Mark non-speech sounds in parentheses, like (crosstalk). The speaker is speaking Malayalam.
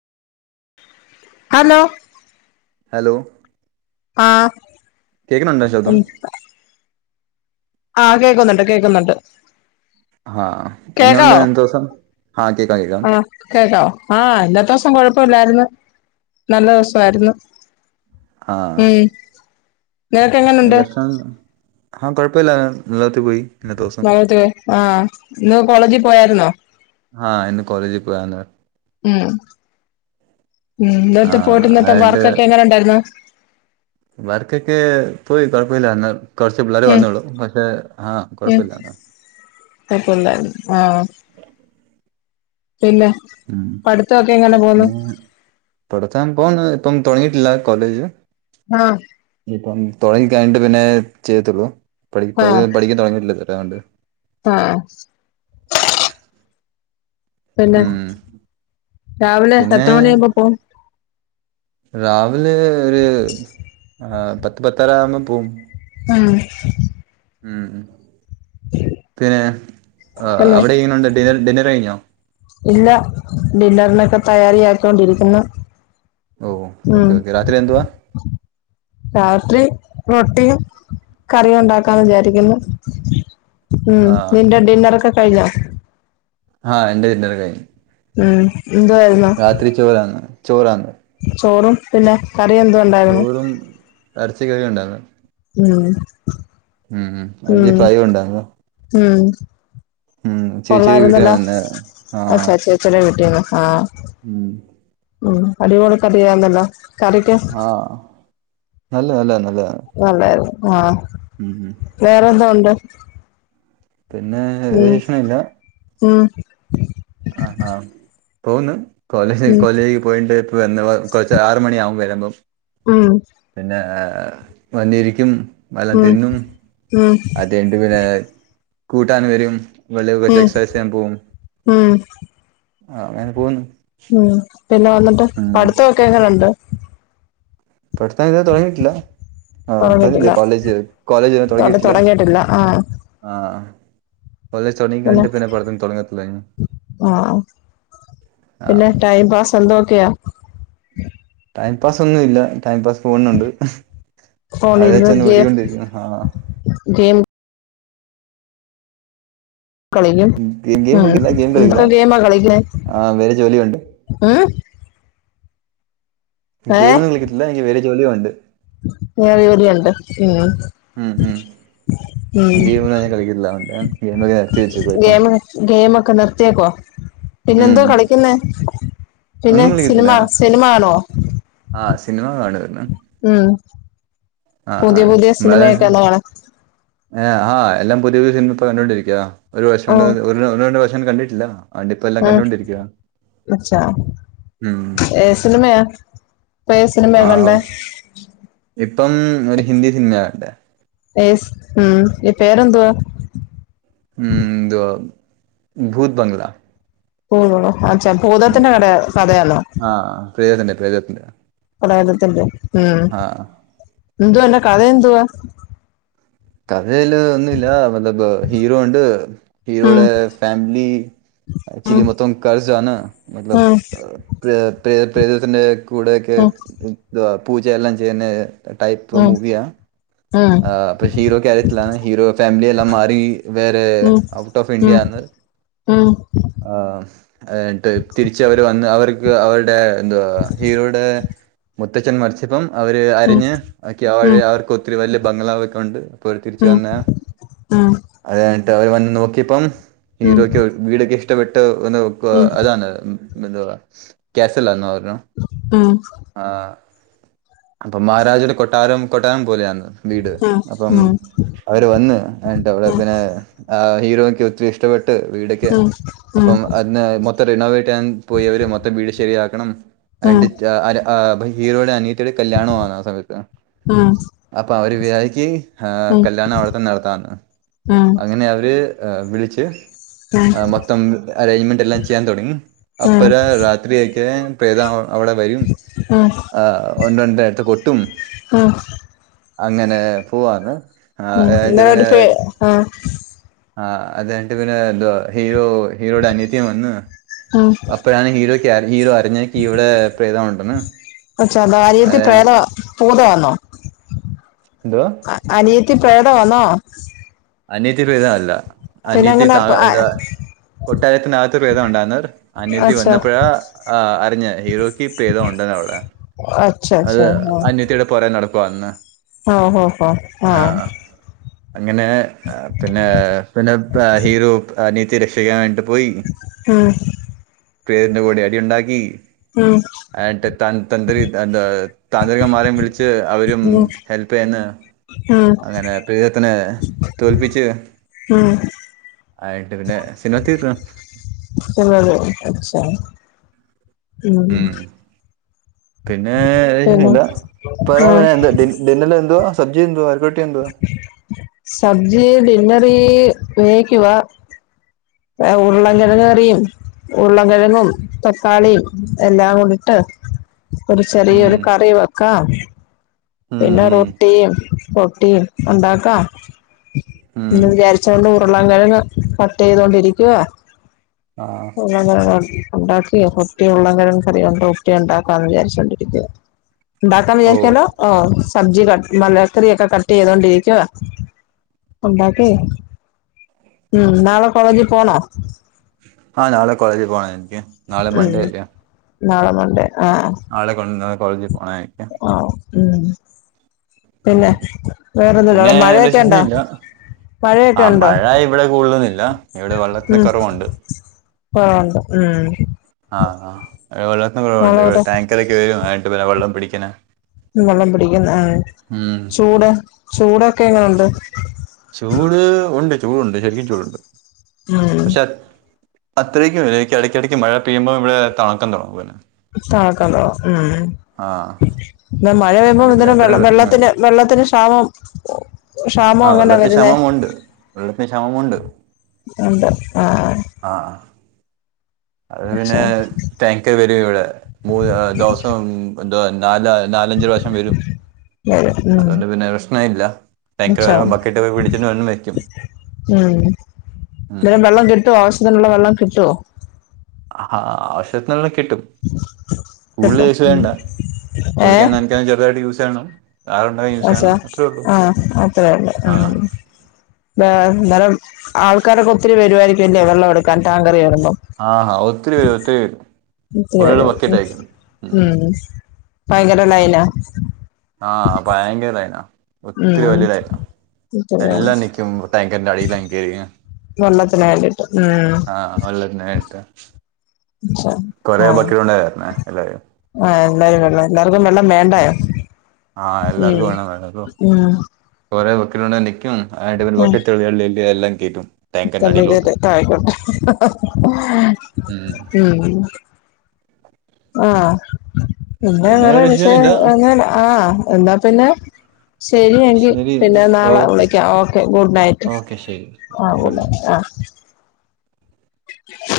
ഹലോ. ഹലോ. ആഹ് കേക്ക്ണ്ണ്ണ്ടൊ ശബ്ദം? ആ കേക്കുന്ന്ണ്ട് കേക്കുന്ന്ണ്ട്. ഹാ എങ്ങനുണ്ട് ന്നത്തെ ദിവസം? ആഹ് കേക്കാം കേക്കാം ആ കേട്ടോ? ആ ന്നത്തെവസം കൊഴപ്പല്ലാര്ന്ന്. നല്ല ദിവസായിര്ന്ന്. ആഹ് നിങ്ങക്കെങ്ങനുണ്ട്? ആ കൊഴപ്പല്ലാതെ (unintelligible) പോയി ഇന്നത്തെ ദിവസം (unintelligible) ആ ഇന്ന് കോളേജി പോയാര്ന്നോ ആ ഇന്ന് കോളേജി പോയാര്ന്ന്. ഉം ഉം ന്നട്ട് പോയിട്ട് ഇന്നത്തെ വർക്കൊക്കെ എങ്ങനെണ്ടായിര്ന്ന്? വർകൊക്കെ പോയി കൊഴപ്പല്ല ഇന്ന് കൊറച്ച് പിള്ളേരെ ഉം വന്നൊള്ളൂ പക്ഷേ ആ കൊഴപ്പല്ല കൊഴപ്പല്ലാര്ന്ന് ആഹ് പിന്നെ ഉം പഠിത്തൊക്കെ എങ്ങനെ പോന്നു പിന്നെ തൊടച്ചാൻ പോവുന്നത് ഇപ്പം തൊടങ്ങീട്ടില്ല കോളേജ് ആ ഇപ്പം തുടങ്ങിക്കഴിഞ്ഞട്ട് പിന്നെ ചെയ്യത്തുള്ളൂ പഠി (unintelligible) പഠിക്കാൻ തുടങ്ങിയിട്ടില്ലെ ഇത് വരെ അതോണ്ട്? ആ പിന്നെ ഉം രാവിലെ എത്ര മണിയാവുമ്പോ പോവും? രാവില ഒര് ആ പത്ത് പത്തരാവ്മ്പൊ പോവും. ആ ഉം പിന്നെ പിന്നെ അവിടെ എങ്ങനുണ്ട് ഡിനർ ഡിന്നർ കഴിഞ്ഞോ? ഇല്ല ഡിന്നറിനൊക്കെ തയ്യാരിയാക്കിക്കൊണ്ടിരിക്കുന്നു ഓ ഉം ഓക്കെ ഓക്കെ രാത്രി എന്തുവാ രാത്രി റൊട്ടിയും കറിയുണ്ടാക്കാന്ന് വിചാരിക്കുന്നു ഉം ആഹ് നിന്റെ ഡിന്നറൊക്കെ കഴിഞ്ഞോ? (unintelligible) ആഹ എൻ്റെ കല്യാണം കഴിഞ്ഞു ഉം എന്തുവായിരുന്നു രാത്രി ചോറാണ്, ചോറാണ്. ചോറും, പിന്നെ കറി എന്തോ ഉണ്ടായിരുന്. ചോറും എറച്ചി കറി ഉണ്ടായിരുന്നു ഉം ഉം എറച്ചി ഉം ഫ്രൈ ഉണ്ടായിരുന്നു ഉം. ഉം ചേച്ചിയുടെ വീട്ടിൽ കൊള്ളായിരുന്നല്ലോ, വന്ന് അത് ചച്ചേ ച്ചീടെ വീട്ടിന്ന. ഉ്മ അടിപൊളി കറിയാണല്ലോ കറിക്ക് അല്ല അല്ലഅല്ല. നല്ലായിരുന്നു. ആഹ് ഉം വേറെന്തോ ഉണ്ട്. പിന്നെ (unintelligible) ആ ആ ആ തോന്ന്. ഉം കോളേജ്കോളേജിലേക്ക് പോയിട്ട് പിന്നെ വന്നത് കൊച്ച് ആറു മണിയാകും വരുമ്പം ഉം പിന്നേ വന്നിരിക്കും. വല്ലം തിന്നും, ഉം ഉം അതയ്നിട്ട് പിന്നെ കൂട്ടാന് വരും. വെളി കൊച്ച ഉം എക്സൈസ് ചെയ്യാൻ പോവും. ഉം അ ആൻ പോവുന്നു. ഉം പിന്നെ വന്നിട്ട് പഠിത്തമൊക്കെ എങ്ങനെുണ്ട് പഠിത്തമൊക്കെ തുടങ്ങിയിട്ടില്ല ആ തുടങ്ങിയിട്ടില്ല പറഞ്ഞില്ലേ കോളേജ് കോളേജ് തൊട തുടങ്ങിയിട്ടില്ല ആ ആഹ്. പിന്നെ ആ (unintelligible) ആ പിന്നെ, ടൈം പാസ് എന്തോക്കെയാ. ടൈംപാസ് ഒന്നു ഇല്ല. ടൈം പാസ് പോകുന്നുണ്ട്. അത് ഫോണിലിരുന്ന് വെച്ച് ഗെയിം ഓടിക്കൊണ്ടിരിക്കുന്നു, ആഹ. ഗെയിം കളിക്കും ഗെയിം ഗെയിം ഉ കളിക്കില്ല ഗെയിം കളിക്കില്ല എന്തൊക്കെ ഗെയിം കളിക്കുന്നു ആ വേറെ ജോലിയുണ്ട് മ് ഗെയിമൊന്നും കളിക്കത്തില്ല, എങ്കി വേരെ ജോലിയൊണ്ട്. വേറെ ജോലിയുണ്ട് പിന്നെ ഉം ഉം (unintelligible) ഒക്കെ നിർത്തിയേക്കോ പിന്നെ എന്തോ ഉം കളിക്കുന്നേ പിന്നെ ഒന്നും സിനിമ കളിക്കത്തില്ല സിനിമ ആണോ ആ സിനിമ കാണുര്ന്ന്. ഉം പുതിയ പുതിയ സിനിമയൊക്കെന്ന്കാണ് ആഹ് ആഹ എല്ലാം പുതിയ സിനിമ ഇപ്പൊ കണ്ടൊണ്ടിരിക്കുക ഒരു വർഷം കൊ രണ്ടു വർഷം കണ്ടിട്ടില്ല അതുകൊണ്ട് ഇപ്പ എല്ലാം അ കണ്ടോണ്ടിരിക്കുക മച്ചാ, ഉം ഏത് സിനിമയാ.? യത് ആ സിനിമയാണോ കണ്ടത് ഇപ്പം ഒരു ഹിന്ദി സിനിമയാ കണ്ടേ. എസ് മ് പേരെന്തുവാ. ഉം എന്തുവാ. ഭൂദ് ബങ്കലാ. ഉവ്വോ അച്ച ഭൂതത്തിന്റെ കട കഥയാ ന്നൊ. പ്രേതത്തിന്റെ പ്രേതത്തിന്റെ. പ്രേതത്തിന്റെ ഉം എന്തുവാ, അന്റെ കഥ എന്തുവാ. കഥയില്, ഒന്നുഇല്ല. (unintelligible) ഹീറോ ഉണ്ട്, ഉം ഹീറോയുടെ ഫാമ് ലി. ഉം ചിരി മൊത്തം കരചാന. ഉം (unintelligible) പ്രേതത്തിന്റെ കൂടെയൊക്കെ ഉം ത് പൂജയെല്ലാം ചെയ്യുന്നെ. ടൈപ്പ് ഉം മൂവിയാണ് ആ അപ്പ ഹീറോ കാര്യത്തിലാണ്. ഹീറോ ഫാമിലിെല്ലാം മാറി വേറെ ഉം ഔട്ട് ഓഫ് ഉം ഇന്ത്യ ആന്ന്. ഉം ആ എഡ്ഡ് തിരിച്ച് അവര് വന്ന് (unintelligible) ക്ക് അവരുടെ എന്തോ ഇവിടെ മുത്തച്ഛൻ മരിച്ചപ്പം അവര് ഉം അരിഞ്ഞ് ആക്കി ഉം (unintelligible) ബംഗ്ലാവ് ഒക്കെ ഉണ്ട് അപ്പൊ ഓര് ഉം ഉം ഉം ഉം തിരിച്ചു ഉം വന്ന അ കഴിഞ്ഞിട്ട് അവർ വന്ന് നോക്കിയപ്പം ഹീറോയ്ക്ക് വീടൊക്കെ ഇഷ്ടപ്പെട്ട് ഒന്ന്ഒക്കു ഉം ഉം ഉം ഉം ഉം ഉം ഉം അതാണ് എന്തോ കാസൽ ലാനു ഉം (unintelligible) ആ അപ്പൊ മഹാരാജയുടെ കൊട്ടാരം കൊട്ടാരം പോലെയാന്ന് വീട് അപ്പം അവര് വന്ന് എന്നിട്ട് അവിടെ പിന്നെ (unintelligible) ക്കെ ഒത്തിരി ഇഷ്ടപ്പെട്ട് ട്ട് വീടക്കെ അപ്പം അതിന് മൊത്തം റിനോവേറ്റ് ചെയ്യാൻ പോയവര് മൊത്തം വീട് ശരിയാക്കണം (unintelligible) ഹീറോയുടെ അനിയത്തീടെ കല്യാണ ആന്ന് ആ സമയത്ത് ഉം ഉം (unintelligible) അവര് (unintelligible) ഉം കല്യാണം അവിടെത്തന്നെ നടത്താന്ന് ഉം ഉം അങ്ങനെ അവര് ഹ വിളിച്ച് (inaudible) മൊത്തം അറേഞ്ച്മെന്റ് എല്ലാം ചെയ്യാൻ തുടങ്ങി അപ്പര രാത്രിയൊക്കെ പ്രേത അവിടെ (inaudible) (unintelligible) അങ്ങനെ പോവാന്ന് ആ ഇന്നലെ ഒരു പേ (unintelligible) ആഹ് ആഹ് അതെ ന്നിട്ട് പിന്നെ തോ ഹീറോ ഹീറോയുടെ അനത്തി വന്ന് ഉം അപ്പൊ ഞൻ ഹീറോയ്ക്ക് ഹീറോ അറിഞ്ഞനിക്ക് ഇവിടെ പ്രേതമുണ്ടന്ന് (unintelligible) എന്തോ അനിയത്തി പ്രേതവാന്നോ? അനീത്തി പ്രേതഅല്ല (unintelligible) അനിയത്തി അങ്ങനെ അച്ഛാ കൊട്ടാരത്തിനകത്ത് പ്രേതം (unintelligible) അനിയത്തി വന്നപ്പഴാ അറിഞ്ഞത് ഹീറോയ്ക്ക് പ്രേതമുണ്ട (unintelligible) അച്ഛാ അത് അച്ഛാ അന്യത്തിടെ പുറേ നടക്കുവാന്ന് ആ (unintelligible) അങ്ങനെ പിന്നെ പിന്നെ ഹീറോ അനീത്തി രക്ഷിക്കാൻ വേണ്ടിട്ട് ആ പേരിന്റെ കൂടെ അടി ഉണ്ടാക്കി (unintelligible) (unintelligible) താന്ത്രികന്മാരെയും വിളിച്ച് അവരും ഉം ഹെൽപ്പ് ചെയ്യുന്ന ഉം അങ്ങനെ പ്രീതത്തിനെലെ തോൽപിച്ച് ആയിട്ട് പിന്നെ സിനിമ തീർന്ന് ആണോ അച്ചാ ഉം പിന്നെ (unintelligible) പിന്നെ എന്തുവാ ആ (unintelligible) ഡി ഡിന്നർന് എന്തുവാ സദ്യ എന്തുവാര് സദ്യേ ഡിന്നറി വേകിക്കുവാ ഏഹ് ഉരുളൻ കിഴങ്ങ് കറിയും ഉരുളൻകിഴങ്ങും തക്കാളിയും എല്ലാം കൂടെ ഇട്ട് ഒരു ഉം. ചെറിയൊരു കറി വെക്കാം ഉം, പിന്നെ ഉം, റൊട്ടിയും റൊട്ടിയും ഉണ്ടാക്കാം ഉം. എന്ന് വിചാരിച്ചാേണ്ട് ഉര്ളൻ കിഴങ്ങ് ക ട്ടെയ്താേണ്ടിരിയ്ക്കുവാ ആ ഉരുളൻ കൊഴെങ്ങ് ഉണ്ടാക്കി കുട്ടിയ ഉള്ള കിഴങ്ങ് കറിയൂണ്ട് കുട്ടിയ ഉണ്ടാക്കാന്ന് വിചാരിച്ചോണ്ടിരിക്കുന്നത് ണ്ടാക്കാന്ന് ഓ വിജാരിച്ചാലോ സബ്ജി ക് മലക്കറിഒക്കെ കട്ട് ചെയ്തോണ്ടിരിക്കുവാ ഉണ്ടാക്കി ഉം നാളെ കോളേജ് പോണോ ആഹ് നാളെ കോളേജിൽ പോണം എനിക്ക് നാളെ മൺണ്ടേ ഉം അല്ലേ നാളെ മൺഡേ ആളെ കൊണ്ട കോളേജിൽ പോണേ ആഹ് ഉം പിന്നെ ഉം. വേറെന്തുണ്ടവിടെ മഴയൊക്കെണ്ടാ ആഹ് മഴ ഇവിടെ കൂടുതലൊന്നില്ല ഇവിടെ വെള്ളത്തിന് കൊറവുണ്ട് പോണ്ട ഉം ആഹ് ആഹ് വെള്ളത്തിന് കുറവുണ്ട് മോളെവിടെ ടാങ്കർക്കെ വരും ആട്ട് പിന്നെ വെള്ളം പിടിക്കണെ വെള്ളം പിടിക്കുന്ന്നെ ഏ ചൂട് ചൂട് ചൂട് ഉണ്ട് ചൂടുണ്ട് ശരിക്കും ചൂടുണ്ട് ഉം അത്രയ്ക്ക് ഇല്ല ഇടക്കിടയ് ഇടയ്ക്ക് മഴ പെയ്യുമ്പോ ഇവിടെ തണുക്കാൻ തുടങ്ങും പോലെ (unintelligible) ഉം ആ ന്നാ മാ മഴ പെയുമ്പോ അതിന്റെ പിന്നെ അത്തരം വെള്ളത്തിന് വെള്ളത്തിന് ക്ഷാമം ക്ഷാമം ആഹ് അങ്ങനെ വെള്ളത്തിന് വരുന്നേ ക്ഷാമമുണ്ട് വെള്ളത്തിന് ക്ഷാമ മുണ്ട് ഉണ്ട് ആഹ് അത് പിന്നെ ടാൻങ്കു വരും ഇവിടെ മൂന്ന് ദിവസം തേ നല് നാലഞ്ച് പ്രാവശം വരും വരും ഉം അതുകൊണ്ട് പിന്നെ പ്രശ്ന ഇല്ല ഭയങ്കര വരുമ്പോ മനസ്സിലാവും ബക്കിട്ടൊ പിടിച്ചിട്ട് വെക്കും ഉം ഉം. ന്നിട്ട് വെള്ളം കിട്ടുവോ ആവശ്യത്തിനുള്ള വെള്ളം കിട്ടുവോ ആഹ് ആവശ്യത്തിന്ള്ളത് കി കിട്ടും കൂടുതൽ കിട്ടും (unintelligible) ഉം വേണ്ട കുളിക്കാനും നനക്കാനും ചെറുതായിട്ട് യൂസെയ്യണം അഷാ ആഹ് അത്രേയൊള്ള്. ആ ഉം ബേ (unintelligible) ആൾക്കാരൊക്കെ ഒത്തിരി വരുമായിരിക്കു അല്ലേ വെള്ളം എടുക്കാൻ ടാങ്കറി വര് ആഹ് ഹ. ഒത്തിരി പേര് വരും ഒത്തിരി വെരും ഒത്തിരി പേര് വെരും. ഉം ഭയങ്കര ലൈനാ ആ ഭയങ്കര ലൈനാ ഒത്തിരി ഉം വലിയതായിരുന്നു എല്ലാം നിക്കും ടാങ്കറിന്റെ അടിലങ്ങ് കേറിയിങ് വെള്ളത്തിന് വേണ്ടീട്ട് ഉം വെള്ളത്തിന് വേണ്ടിട്ട് ഇൻഷാ കുറെ ആഹ് ബക്കറ്റ് കൊണ്ടാ വരണേ എല്ലാവരും ആഹ് എല്ലാരും വെള്ളം എല്ലാർക്കും വെള്ളം വേണ്ടായോ ആഹ് എല്ലർക്കും ഉം വേണം (unintelligible) (unintelligible) നിക്കും. ആ കഴിഞ്ഞിട്ട് ബക്കറ്റുകളിലെല്ലാം എല്ലാം കേറ്റും തള്ളി കേറ്റ് (unintelligible) ആയിക്കോട്ടെ. ഉം ഉം ആഹ് പിന്നെ വേറെ ഒരു വിഷയവുമില്ല മിഷൻ ആഹ് എന്നാ പിന്നെ ശരി എങ്കി. ശരി പിന്നെ നാളെ ഓക്കെ വിളിക്കാം ഓക്കെ ഗുഡ് നൈറ്റ് ഓക്കെ ശരി ഓക്കെ ആഹ് ഗുഡ് നൈറ്റ് നൈ ആഹ്